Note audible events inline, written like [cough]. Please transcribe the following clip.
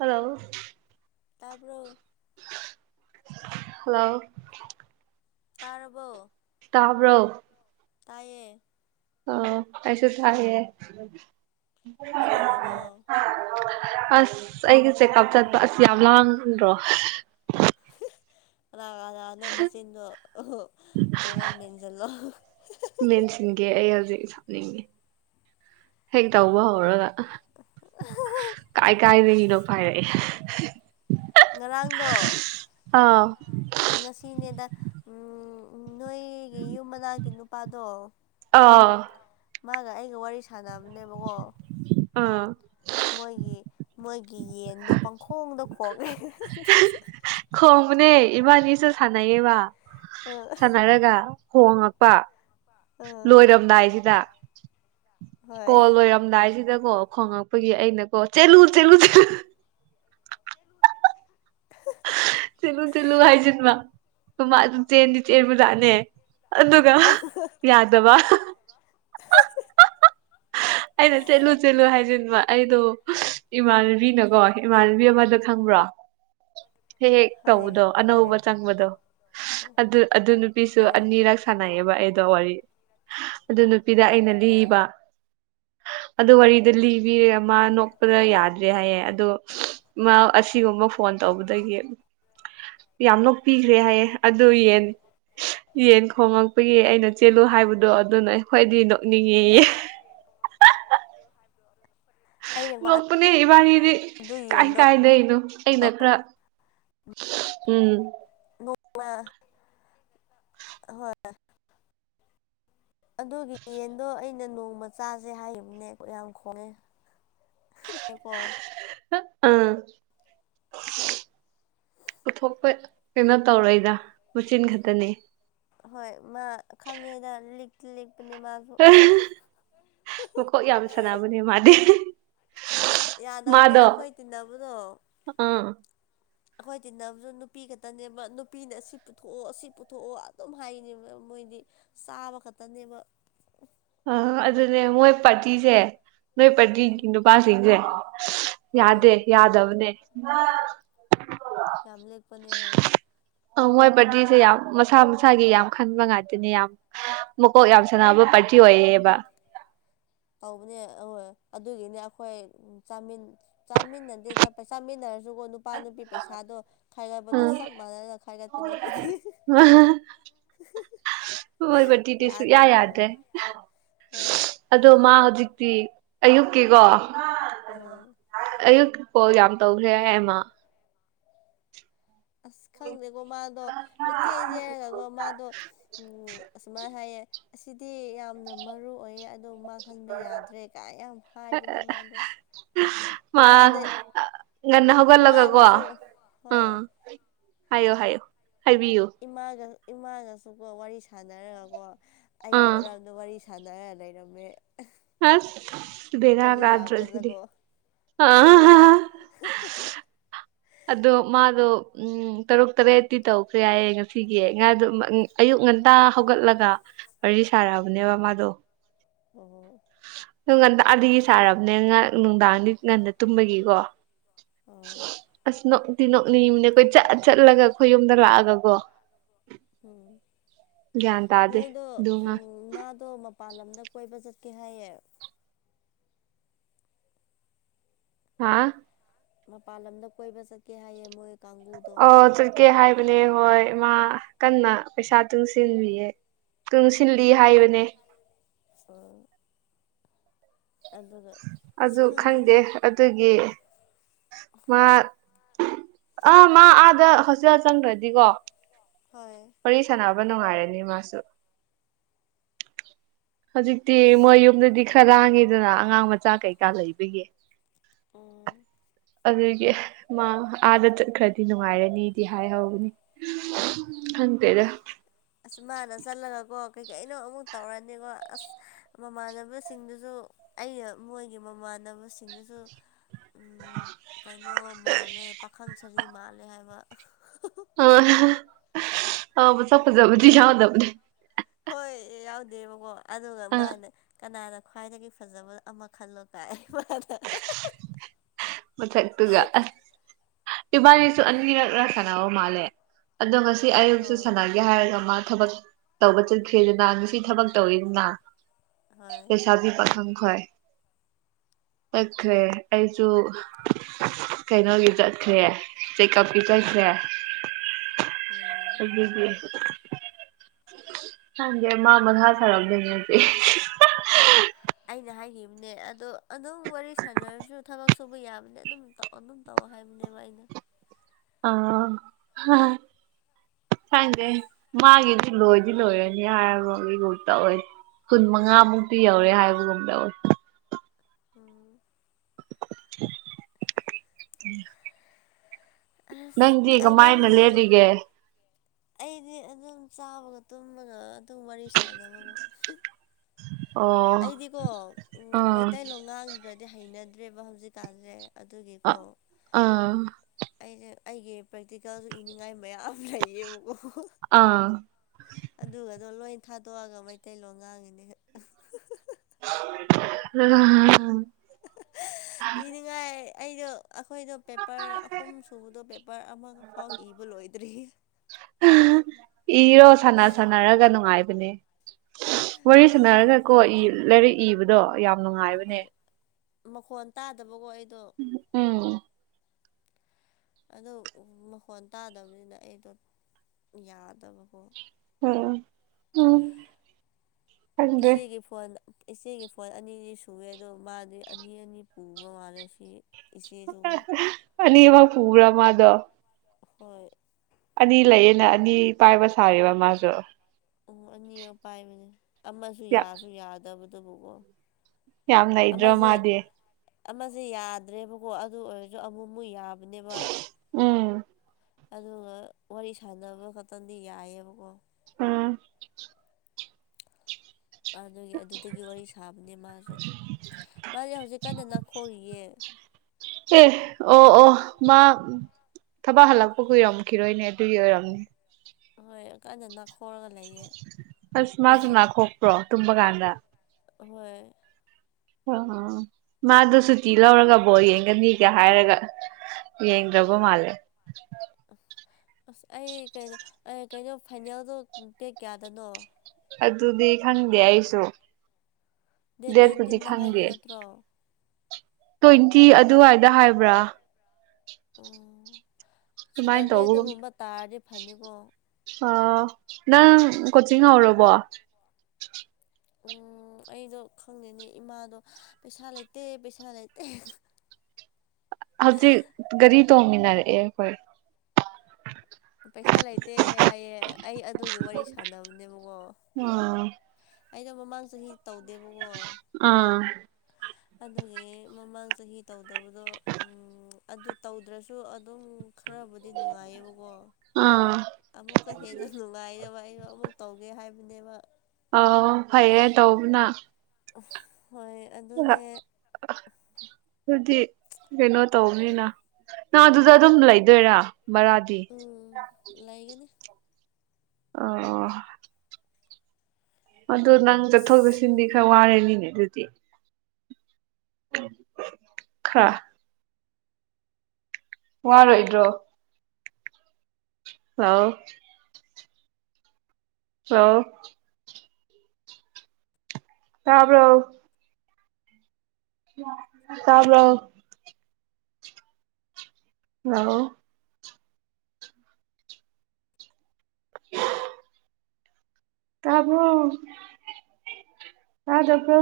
hello ꯇꯥꯕꯔꯣ hello ꯇꯥꯔꯕꯣ ꯇꯥꯕꯔꯣ ꯇꯥꯏꯌꯦ ꯑ ꯑꯩꯁꯨ ꯇꯥꯏꯌꯦ ꯀꯩꯗꯧꯋꯤꯅꯣ ꯑꯁ ꯑꯩꯒꯤ ꯆꯦꯛꯀꯞ ꯆꯠꯄ ꯑꯁ ꯌꯥꯝ ꯂꯥꯡꯗ꯭ꯔꯣ ꯀꯅꯥ ꯀꯅꯥꯅꯣ ꯃꯆꯤꯟꯗꯣ ꯀꯩꯅꯣ ꯃꯦꯟꯁꯤꯜꯂꯣ ꯃꯦꯟꯁꯤꯟꯒꯦ ꯑꯩ ꯍꯧꯖꯤꯛ ꯁꯥꯎ ꯅꯤꯡꯉꯤ ꯍꯦꯛ ꯇꯧꯕ ꯍꯧꯔꯒ ꯀꯥꯏ ꯀꯥꯏꯗꯒꯤꯅꯣ ꯄꯥꯏꯔꯛꯑꯦ ꯉꯔꯥꯡꯗꯣ ꯑꯥ ꯉꯁꯤꯅꯦꯗ ꯎꯝ ꯎꯝ ꯅꯣꯏꯒꯤ ꯌꯨꯝ ꯃꯅꯥꯛꯒꯤ ꯅꯨꯄꯥꯗꯣ ꯑꯥ ꯃꯥꯒ ꯑꯩꯒ ꯋꯥꯔꯤ ꯁꯥꯟꯅꯕꯅꯦꯕꯀꯣ ꯑꯥ ꯃꯣꯏꯒꯤ ꯃꯣꯏꯒꯤ ꯌꯦꯟꯗꯣ ꯄꯪꯈꯣꯡꯗ ꯈꯣꯡꯉꯦ ꯑꯗꯨ ꯈꯣꯡꯕꯅꯦ ꯏꯕꯥꯟꯅꯤꯁꯨ ꯁꯥꯟꯅꯩꯌꯦꯕ ꯑꯥ ꯁꯥꯟꯅꯔꯒ ꯈꯣꯉꯛꯄ ꯀꯣꯜ ꯑꯥ ꯂꯣꯏꯔꯝꯗꯥꯏꯁꯤꯗ ꯀꯣꯜ ꯍꯣꯏ ꯂꯣꯏꯔꯝ ꯂꯣꯏꯔꯝꯗꯥꯏꯁꯤꯗꯀꯣ ꯈꯣꯡꯉꯛꯄꯒꯤ ꯑꯩꯅ ꯀꯣ ꯆꯦꯜꯂꯨ ꯆꯦꯜꯂꯨ ꯆꯦꯜꯂꯨ ꯆꯦꯜꯂꯨ ꯆꯦꯜꯂꯨ ꯆꯦꯜꯂꯨ ꯆꯦꯜꯂꯨ ꯍꯥꯏꯖꯤꯟꯕ ꯃꯥ ꯑꯗꯨꯝ ꯆꯦꯟꯗꯤ ꯆꯦꯟꯕ ꯖꯥꯠꯅꯦ ꯑꯗꯨꯒ ꯌꯥꯗꯕ ꯑꯩꯅ ꯆꯦꯜꯂꯨ ꯆꯦꯜꯂꯨ ꯍꯥꯏꯖꯤꯟꯕ ꯑꯩꯗꯣ ꯏꯃꯥꯟꯅꯕꯤꯅꯀꯣ ꯏꯃꯥꯟꯅꯕꯤ ꯑꯃꯗꯣ ꯈꯪꯕ꯭ꯔꯣ ꯍꯦꯛ ꯍꯦꯛ ꯍꯣꯏ ꯇꯧꯕꯗꯣ ꯈꯪꯉꯦ ꯑꯅꯧꯕ ꯆꯪꯕꯗꯣ ꯑꯗꯨ ꯑꯗꯨ ꯅꯨꯄꯤꯁꯨ ꯍꯣꯏ ꯑꯅꯤꯔꯛ ꯁꯥꯟꯅꯩꯌꯦꯕ ꯑꯩꯗꯣ ꯋꯥꯔꯤ ꯑꯗꯨ ꯅꯨꯄꯤꯗ ꯑꯩꯅ ꯑꯥ ꯂꯤꯕ ꯑꯗꯨ ꯋꯥꯔꯤꯗꯣ ꯂꯤꯕꯤꯔꯦ ꯃꯥ ꯅꯣꯛꯄꯗ ꯍꯣꯏ ꯌꯥ- ꯗ꯭ꯔꯦ ꯍꯥꯏꯌꯦ ꯑꯗꯣ ꯃꯥ ꯑꯁꯤꯒꯨꯝꯕ ꯐꯣꯟ ꯇꯧꯕꯗꯒꯤ ꯌꯥꯝꯅ ꯅꯣꯛꯄꯤꯈ꯭ꯔꯦ ꯍꯥꯏꯌꯦ ꯑꯗꯨ ꯌꯦꯟ ꯌꯦꯟ ꯈꯣꯉꯛꯄꯒꯤ ꯑꯩꯅ ꯆꯦꯜꯂꯨ ꯍꯥꯏꯕꯗꯣ ꯑꯗꯨꯅ ꯈꯋ꯭ꯥꯏꯗꯒꯤ ꯅꯣꯛꯅꯤꯡꯉꯦꯌꯦ ꯑꯩꯅꯀꯣ ꯅꯣꯛꯄꯅꯦ ꯏꯕꯥꯅꯤꯗꯤ ꯑꯗꯨ ꯀꯥꯏ ꯌꯦꯟꯗꯣ ꯀꯥꯏꯗꯩꯅꯣ ꯑꯩꯅ ꯈꯔ ꯎꯝ [unintelligible] ꯑꯍꯣꯏ ꯑꯗꯨꯒꯤ ꯌꯦꯟꯗꯣ ꯑꯩꯅ ꯅꯣꯡꯃ ꯆꯥꯁꯦ ꯍꯥꯏꯈꯤꯕꯅꯦ ꯌꯥꯝ ꯈꯣꯡꯉꯦ [unintelligible] ꯑꯪ ꯄꯨꯊꯣꯛꯄ ꯀꯩꯅꯣ ꯇꯧꯔꯣꯏꯗ ꯃꯆꯤꯟ ꯈꯛꯇꯅꯤ ꯍꯣꯏ ꯃꯥ ꯈꯪꯉꯦꯗ ꯂꯤꯛꯇ ꯂꯤꯛꯄꯅꯦ ꯃꯥ ꯃꯀꯣꯛ ꯌꯥꯝ ꯁꯥꯟꯅꯕꯅꯦ ꯃꯥꯗꯤ ꯌꯥꯗꯕꯅꯦ ꯃꯥꯗꯣ ꯑꯩꯈꯣꯏ ꯇꯤꯟꯅꯕꯗꯣ ꯑꯥ ꯑꯩꯈꯣꯏ ꯇꯤꯟꯅꯕꯁꯨ ꯅꯨꯄꯤ ꯈꯛꯇꯅꯦꯕ ꯅꯨꯄꯤꯅ ꯑꯁꯤ ꯄꯨꯊꯣꯛꯑꯣ ꯑꯁꯤ ꯄꯨꯊꯣꯛꯑꯣ ꯑꯗꯨꯝ ꯍꯥꯏꯅꯦꯕ ꯃꯣꯏꯗꯤ ꯆꯥꯕ ꯈꯛꯇꯅꯦꯕ ꯑꯥ ꯑꯗꯨꯅꯦ ꯃꯣꯏ ꯄꯥꯔꯇꯤꯁꯦ ꯅꯣꯏ ꯎꯝ ꯄꯥꯔꯇꯤꯒꯤ ꯅꯨꯄꯥꯁꯤꯡꯁꯦ ꯍꯣꯏ ꯌꯥꯗꯦ ꯌꯥꯗꯕꯅꯦ ꯌꯥꯝ ꯂꯤꯛꯄꯅꯦ ꯍꯣꯏ ꯑꯧ ꯃꯣꯏ ꯕꯔꯗꯤꯁꯦ ꯌꯥꯝ ꯃꯁꯥ ꯃꯁꯥꯒꯤ ꯌꯥꯝ ꯈꯟꯕ ꯉꯇꯅꯦ ꯌꯥꯝ ꯃꯀꯣꯛ ꯌꯥꯝ ꯁꯥꯟꯅꯕ ꯄꯥꯔꯇꯤ ꯑꯣꯏꯌꯦꯕ ꯇꯧꯕꯅꯦ ꯑꯍꯣꯏ ꯑꯗꯨꯒꯤꯅꯦ ꯑꯩꯈꯣꯏ ꯆꯥꯃꯤꯟ ꯆꯥꯃꯤꯟꯅꯗꯦꯗ ꯆꯥꯃꯤꯟꯅꯔꯁꯨ ꯀꯣ ꯅꯨ- ꯄꯥ ꯅꯨꯄꯤ ꯄꯩꯁꯥꯗꯣ ꯈꯥꯏꯒꯕꯗꯣ ꯎꯝ ꯆꯞ ꯃꯥꯟꯅꯅ ꯈꯥꯏꯒꯠ- ꯄꯅꯦ ꯑꯩꯈꯣꯏꯗꯤ ꯍꯣꯏ ꯕꯔꯗꯤꯗꯤ ꯁꯨꯛꯌꯥ ꯌꯥꯗꯕꯅꯦꯕ ꯌꯥꯗ꯭ꯔꯦ ꯍꯣꯏ ꯑꯗꯣ ꯃꯥ ꯍꯧꯖꯤꯛꯇꯤ ꯑꯌꯨꯛꯀꯤꯀꯣ ꯑꯪ ꯑꯌꯨꯛ ꯀꯣꯜ ꯌꯥꯝ ꯇꯧꯈ꯭ꯔꯦ ꯍꯥꯏ ꯃꯥ ꯑꯁ ꯈꯪꯗꯦꯀꯣ ꯃꯥꯗꯣ ꯄꯤꯛꯆꯦꯠ ꯆꯦꯟꯂꯒꯀꯣ ꯃꯥꯗꯣ ꯎ ꯑꯁꯨꯃꯥꯏꯅ ꯍꯥꯏꯌꯦ ꯑꯁꯤꯗꯤ ꯌꯥꯝ ꯌꯥꯝꯅ ꯃꯔꯨ ꯑꯣꯏꯌꯦ ꯑꯗꯣ ꯃꯥ ꯈꯟꯕ ꯌꯥꯗ꯭ꯔꯦ ꯀꯥꯏ ꯌꯥꯝ ꯍꯥꯏꯕꯅꯦ ꯃꯥꯗꯣ ꯃꯥ ꯏꯃꯥꯗ ꯉꯟꯅ ꯍꯧꯒꯠꯂꯒꯀꯣ ꯏꯃꯥꯒꯁꯨ ꯎ ꯍꯣꯏ ꯍꯥꯏꯌꯣ ꯍꯥꯏꯌꯣ ꯍꯥꯏꯕꯤꯌꯨ ꯏꯃꯥꯒ ꯏꯃꯥꯒꯁꯨꯀꯣ ꯋꯥꯔꯤ ꯁꯥꯟꯅꯔꯒꯀꯣ ꯑꯩꯒꯤ ꯑꯥ ꯃꯔꯝꯗ ꯋꯥꯔꯤ ꯁꯥꯟꯅꯔ ꯂꯩꯔꯝꯃꯦ ꯑꯁ ꯍꯧꯖꯤꯛ ꯕꯦꯔꯥꯒꯗ꯭ꯔꯣ ꯁꯤꯗꯤ ꯂꯥꯛꯄꯗꯀꯣ ꯑ [unintelligible] ꯑꯗꯣ ꯃꯥꯗꯣ ꯎꯝ ꯇꯔꯨꯛ ꯇꯔꯦꯠꯇꯤ ꯇꯧꯈ꯭ꯔꯦ ꯍꯥꯏꯌꯦꯡꯁꯤ ꯁꯤꯒꯤꯦ ꯉꯥꯗꯨ ꯑꯌꯨꯛ ꯉꯟꯇꯥ ꯍꯧꯒꯠꯂꯒ ꯋꯥꯔꯤ ꯁꯥꯔꯛꯑꯕꯅꯦꯕ ꯃꯥꯗꯣ ꯑꯣ ꯅ ꯉꯟꯇꯥ ꯑꯅꯤꯗꯒꯤ ꯁꯥꯔꯕꯅꯦ ꯉ ꯅꯨꯡꯗꯥꯡꯗꯤ ꯉꯟꯗ ꯇꯨꯝꯕꯒꯤꯀꯣ ꯑꯣ ꯑꯁ ꯅꯣꯛꯇꯤ ꯅꯣꯛꯅꯤꯡꯅꯦ ꯑꯩꯈꯣꯏ ꯆꯠꯂ ꯆꯠꯂꯒ ꯑꯩꯈꯣꯏ ꯌꯨꯝꯗ ꯂꯥꯛꯑꯒꯀꯣ ꯎꯝ ꯒ꯭ꯌꯥꯟ ꯇꯥꯗꯦ ꯃꯣꯏꯗ ꯑꯗꯨ ꯎ ꯉꯥꯡ ꯃꯥꯗꯣ ꯃꯄꯥꯟ ꯂꯝꯗ ꯀꯣꯏꯕ ꯆꯠꯀꯦ ꯍꯥꯏꯌꯦ ꯍꯥꯥ ꯃꯄꯥꯟ ꯂꯝꯗ ꯀꯣꯏꯕ ꯆꯠꯀꯦ ꯍꯥꯏꯌꯦ ꯃꯣꯏ ꯀꯥꯡꯕꯨ ꯑꯣ ꯆꯠꯀꯦ ꯍꯥꯏꯕꯅꯦ ꯍꯣꯏ ꯏꯃꯥ ꯀꯟꯅ ꯄꯩꯁꯥ ꯇꯨꯡꯁꯤꯟꯕꯤꯌꯦ ꯇꯨꯡꯁꯤꯜꯂꯤ ꯍꯥꯏꯕꯅꯦ ꯑ ꯑꯁ ꯑꯗꯨ ꯈꯪꯗꯦꯗ ꯈꯪꯗꯦ ꯑꯗꯨꯒꯤ ꯃꯥ ꯑ ꯃꯥ ꯑꯥꯗ ꯍꯣꯁꯇꯦꯜ ꯆꯪꯈ꯭ꯔꯗꯤꯀꯣ ꯍꯣꯏ ꯋꯥꯔꯤ ꯁꯥꯟꯅꯕ ꯅꯨꯡꯉꯥꯏꯔꯅꯤ ꯃꯥꯁꯨ ꯍꯧꯖꯤꯛꯇꯤ ꯃꯣꯏ ꯌꯨꯝꯗꯗꯤ ꯈꯔ ꯂꯥꯡꯉꯤꯗꯅ ꯑꯉꯥꯡ ꯃꯆꯥ ꯀꯩꯀꯥ ꯂꯩꯕꯒꯤ ꯑꯥ ꯑꯗꯨꯒꯤ ꯃꯥ ꯑꯥꯗ ꯆꯠꯈ꯭ꯔꯗꯤ ꯅꯨꯡꯉꯥꯏꯔꯅꯤꯗꯤ ꯍꯥꯏꯍꯧꯕꯅꯤ ꯍꯪ ꯇꯦꯗ ꯑꯁ ꯃꯥꯅ ꯆꯠꯂꯒꯀꯣ ꯀꯩꯀꯩꯅꯣ ꯑꯃꯨꯛ ꯇꯧꯔꯅꯤꯀꯣ ꯑꯁ ꯃꯃꯥꯟꯅꯕꯁꯤꯡꯗꯨꯁꯨ ꯑꯩꯅ ꯃꯣꯏꯒꯤ ꯃꯃꯥꯟꯅꯕꯁꯤꯡꯗꯨꯁꯨ ꯀꯩꯅꯣ ꯃꯥꯜꯂꯦ ꯄꯥꯈꯪ ꯁꯔꯤ ꯃꯥꯜꯂꯦ ꯍꯥꯏꯕ ꯑ ꯑ ꯃ ꯆꯞ ꯐꯖꯕꯨꯗꯤ ꯌꯥꯗꯕꯅꯦ ꯍꯣꯏ ꯌꯥꯎꯗꯦꯕꯀꯣ ꯑꯗꯨꯒ ꯑ ꯃꯥꯅ ꯀꯅꯥꯅ ꯈ꯭ꯋꯥꯏꯗꯒꯤ ꯐꯖꯕ ꯑꯃ ꯈꯜꯂꯣ ꯇꯥꯏ ꯃꯥ ꯃꯊꯛꯇꯨꯒ ꯑꯁ ꯏꯕꯥꯅꯤꯁꯨ ꯑꯅꯤꯔꯛꯅ ꯁꯅꯕ ꯃꯥꯜꯂꯦ ꯑꯗꯣ ꯉꯁꯤ ꯑꯌꯨꯛꯁ ꯑꯣ ꯁꯥꯟꯅꯒꯦ ꯍꯥꯏꯔꯒ ꯃꯥ ꯊꯕꯛ ꯇꯧꯕ ꯆꯠꯈ꯭ꯔꯦꯗꯅ ꯉꯁꯤ ꯊꯕꯛ ꯇꯧꯋꯤꯗꯅ ꯍꯣꯏ ꯄꯩꯁꯥ ꯄꯤ ꯄꯥꯈꯪꯈꯣꯏ ꯆꯈ꯭ꯔꯦ ꯑꯩꯁꯨ ꯀꯩꯅꯣꯒꯤ ꯆꯠꯈ꯭ꯔꯦ ꯆꯦꯛꯑꯞꯀꯤ ꯆꯠꯈ꯭ꯔꯦ ꯎꯝ ꯍꯧꯕꯤ ꯍꯥꯡꯗ ꯃ ꯃꯅꯍꯁꯔꯝꯗꯅꯗꯤ ꯑꯩꯅ ꯍꯥꯏꯈꯤꯕꯅꯦ ꯑꯗꯣ ꯑꯗꯨꯝ ꯋꯥꯔꯤ ꯁꯥꯟꯅꯔꯁꯨ ꯊꯕꯛ ꯁꯨꯕ ꯌꯥꯕꯅꯦ ꯑꯗꯨꯝ ꯇꯧ ꯑꯣꯝ ꯇꯧꯋ ꯍꯥꯏꯕꯅꯦꯕ ꯑꯩꯅ ꯑ ꯈꯪꯗꯦ ꯃꯥꯒꯤ ꯂꯣꯏꯗꯤ ꯂꯣꯏꯔꯅꯤ ꯍꯥꯏꯔꯕꯒꯤꯒꯨꯝ ꯇ ꯑꯣꯏ ꯀꯨꯟ ꯃꯉꯥꯃꯨꯛꯇꯤ ꯌꯧꯔꯦ ꯍꯥꯏꯕꯒꯨꯝ ꯇꯧꯋꯦ ꯎꯝ ꯎꯝ [unintelligible] ꯑꯁ ꯀꯃꯥꯏꯅ ꯅꯪꯗꯤ ꯂꯦꯜꯂꯤꯒꯦ ꯑꯩꯗꯤ ꯑꯗꯨꯝ ꯆꯥꯕꯒ ꯇꯨꯝꯃꯒ ꯑꯗꯨꯝ ꯋꯥꯔꯤ ꯁꯥꯟꯅꯕꯒ ꯑꯣ ꯑꯩꯗꯤꯀꯣ ꯑꯥ ꯃꯩꯇꯩꯂꯣꯟꯣ ꯉꯥꯡꯗ꯭ꯔꯗꯤ ꯍꯩꯅꯗ꯭ꯔꯦꯕ ꯍꯧꯖꯤꯛꯀꯥꯟꯁꯦ ꯑ ꯑꯗꯨꯒꯤꯀꯣ ꯑꯥ ꯑꯩꯁꯦ ꯑꯩꯒꯤ ꯄ꯭ꯔꯦꯛꯇꯤꯀꯦꯜꯁꯨ ꯏꯅꯤꯡꯉꯥꯏ ꯃꯌꯥꯝ ꯂꯩꯌꯦꯕꯀꯣ ꯑꯥ ꯑꯗꯨꯒꯗꯣ ꯂꯣꯏ ꯊꯥꯗꯣꯛꯑꯒ ꯃꯩꯇꯩꯂꯣꯟ ꯉꯥꯡꯉꯤꯅꯦ [unintelligible] ꯏꯅꯤꯡꯉꯥꯏ ꯑꯩꯗꯣ ꯑꯩꯈꯣꯏꯗꯣ ꯄꯦꯄꯔ ꯑꯍꯨꯝ ꯁꯨꯕꯗꯣ ꯄꯦꯄꯔ ꯑꯃꯒ ꯐꯥꯎ ꯏꯕ ꯂꯣꯏꯗ꯭ꯔꯤ ꯏꯌꯣ ꯁꯥꯟꯅ ꯁꯅꯔꯒ ꯅꯨꯡꯉꯥꯏꯕꯅꯦ ꯋꯥꯔꯤ ꯑꯗꯣ ꯁꯥꯟꯅꯔꯒꯀꯣ ꯏ ꯃꯈꯣꯟꯗꯣ ꯂꯥꯏꯔꯤꯛ ꯏꯕꯗꯣ ꯌꯥꯝ ꯅꯨꯡꯉꯥꯏꯕꯅꯦ ꯍꯣꯏ ꯃꯈꯣꯟ ꯇꯥꯗꯕꯀꯣ ꯑꯩꯗꯣ ꯎꯝ ꯑꯗꯨ ꯃꯈꯣꯟ ꯇꯥꯗꯕꯅꯤꯅ ꯑꯩꯗꯣ ꯌꯥꯗꯕꯀꯣ ꯎꯝ ꯎꯝ ꯈꯪꯗꯔꯦ ꯏꯆꯦꯒꯤ ꯐꯣꯟ ꯏꯆꯦꯒꯤ ꯐꯣꯟ ꯑꯅꯤꯗꯤ ꯁꯨꯑꯦ ꯑꯗꯣ ꯃꯥꯗꯤ ꯑꯅꯤ ꯑꯅꯤ ꯄꯨꯕ ꯃꯥꯜꯂꯦ ꯁꯤ ꯏꯆꯦꯁꯨꯀꯣ ꯑꯅꯤꯃꯛ ꯄꯨꯕ꯭ꯔꯥ ꯃꯥꯗꯣ ꯍꯣꯏ ꯑꯅꯤ ꯂꯩꯌꯦꯅ ꯑꯅꯤ ꯄꯥꯏꯕ ꯁꯥꯌꯦꯕ ꯃꯥꯁꯨ ꯑꯣ ꯑꯅꯤꯔ ꯄꯥꯏꯕꯅꯦ ꯑꯃꯁꯨ ꯌꯥꯝ ꯌꯥꯁꯨ ꯌꯥꯗꯕꯗꯨꯕꯨꯀꯣ ꯌꯥꯝ ꯅꯩꯗ꯭ꯔꯣ ꯑꯃꯖꯦ ꯃꯥꯗꯤ ꯑꯃꯖꯦ ꯌꯥꯗ꯭ꯔꯦꯕꯀꯣ ꯑꯗꯨ ꯑꯣꯏꯔꯁꯨ ꯑꯃꯨꯛꯃꯨꯛ ꯌꯥꯕꯅꯦꯕ ꯎꯝ ꯑꯗꯨꯒ ꯋꯥꯔꯤ ꯁꯥꯟꯅꯕ ꯈꯛꯇꯪꯗꯤ ꯌꯥꯏꯌꯦꯕꯀꯣ ꯎꯝ ꯑꯗꯨꯒꯤ ꯑꯗꯨꯗꯒꯤ ꯋꯥꯔꯤ ꯁꯥꯕꯅꯦ ꯃꯥꯁꯨ ꯃꯥꯅꯦ ꯍꯧꯖꯤꯛ ꯀꯟꯅ ꯅꯥꯈꯣꯔꯤꯌꯦ ꯑꯦ ꯑꯣ ꯑꯣ ꯃꯥ ꯊꯕꯛ ꯍꯜꯂꯛꯄ ꯀꯨꯏꯔꯝꯈꯤꯔꯣꯏꯅꯦ ꯑꯗꯨꯒꯤ ꯑꯣꯏꯔꯝꯅꯦ ꯍꯣꯏ ꯀꯟꯅꯥ ꯅꯈꯣꯔꯥꯒ ꯑꯁ ꯃꯥꯁꯨꯨꯝ ꯅꯈꯣꯛꯄ꯭ꯔꯣ ꯇꯨꯝꯕ ꯀꯥꯟꯗ ꯍꯣꯏ ꯑꯣ ꯃꯥꯗꯣ ꯁꯨꯇꯤ ꯂꯧꯔꯒ ꯕꯣꯜ ꯌꯦꯡꯒꯅꯤꯒ ꯍꯥꯏꯔꯒ ꯌꯦꯡꯗꯔꯕ ꯃꯥꯂꯦ ꯑꯁ ꯑꯩ ꯀꯩꯅꯣ ꯀꯩꯅꯣ ꯐꯥꯏꯅꯦꯜꯗꯣ ꯗꯦꯛ ꯀꯌꯥꯗꯅꯣ ꯑꯗꯨꯗꯤ ꯈꯪꯗꯦ ꯑꯩꯁꯨ ꯗꯦꯠ ꯗꯦꯠꯄꯨꯗꯤ ꯅꯥꯏꯟꯇꯤꯟꯗ ꯍꯥꯏꯕ ꯈꯪꯗꯦ ꯅꯠꯇ꯭ꯔꯣ ꯇ꯭ꯋꯦꯟꯇꯤ ꯆꯨꯝꯕ꯭ꯔꯣ ꯑꯗꯨꯋꯥꯏꯗ ꯍꯥꯏꯕ꯭ꯔꯥ ꯑꯗꯨꯃꯥꯏꯅ ꯁꯇꯔꯗꯦ ꯇꯧꯕꯒꯨꯝ ꯑꯗꯨꯒꯨꯝꯕ ꯇꯥꯔꯗꯤ ꯐꯅꯤꯀꯣ ꯅꯪ ꯀꯣꯆꯤꯡ ꯍꯧꯔꯕꯣ ꯑꯣ ꯑꯩꯗꯣ ꯈꯪꯗꯦꯅꯦ ꯏꯃꯥꯗꯣ ꯄꯩꯁꯥ ꯂꯩꯇꯦ ꯄꯩꯁꯥ ꯂꯩꯇꯦ ꯍꯧꯖꯤꯛ ꯒꯥꯔꯤ ꯇꯣꯡꯃꯤꯟꯅꯔꯛꯑꯦ ꯑꯩꯈꯣꯏ ꯄꯩꯁꯥ ꯂꯩꯇꯦ ꯍꯥꯏꯌꯦ ꯑꯩ ꯑꯗꯨꯒꯤ ꯋꯥꯔꯤ ꯁꯥꯟꯅꯕꯅꯦꯕꯀꯣ ꯑꯥ ꯑꯩꯗꯣ ꯃꯃꯥꯡ ꯆꯍꯤ ꯇꯧꯗꯦꯕꯀꯣ ꯑꯥ ꯑꯗꯨꯒꯤ ꯃꯃꯥꯡ ꯆꯍꯤ ꯇꯧꯗꯕꯗꯣ ꯑꯗꯨ ꯎꯝ ꯇꯧꯗ꯭ꯔꯁꯨ ꯑꯗꯨꯝ ꯈꯔꯕꯨꯗꯤ ꯅꯨꯡꯉꯥꯏꯌꯦꯕꯀꯣ ꯑꯥ ꯑꯃꯨꯛꯀ ꯍꯦꯟꯅ ꯅꯨꯡꯉꯥꯏꯅꯕ ꯑꯩꯗꯣ ꯑꯃꯨꯛ ꯇꯧꯒꯦ ꯍꯥꯏꯕꯅꯦꯕ ꯑꯥꯎ ꯐꯩꯌꯦ ꯇꯧꯕꯅ ꯍꯣꯏ ꯑꯗꯨꯅꯦ [unintelligible] ꯑꯗꯨꯗꯤ ꯀꯩꯅꯣ ꯇꯧꯕꯅꯤꯅ ꯅꯪ ꯑꯗꯨꯗ ꯑꯗꯨꯝ ꯂꯩꯗꯣꯏꯔꯥ ꯕꯔꯥꯗꯤ ꯎꯝ ꯂꯩꯒꯅꯤ ꯑꯣ ꯑꯗꯨ ꯅꯪ ꯆꯠꯊꯣꯛ ꯑꯁ ꯆꯠꯁꯤꯟꯗꯤ ꯈꯔ ꯋꯥꯔꯦꯅꯤꯅꯦ ꯑꯗꯨꯗꯤ ꯈꯥ ꯋꯥꯔꯣꯏꯗ꯭ꯔꯣ ꯍꯥꯎ ꯍꯥꯎ ꯇꯥꯕ꯭ꯔꯣ ꯇꯥꯕ꯭ꯔꯣ ꯑ ꯎ ꯇꯕ ꯇꯗꯕ꯭ꯔ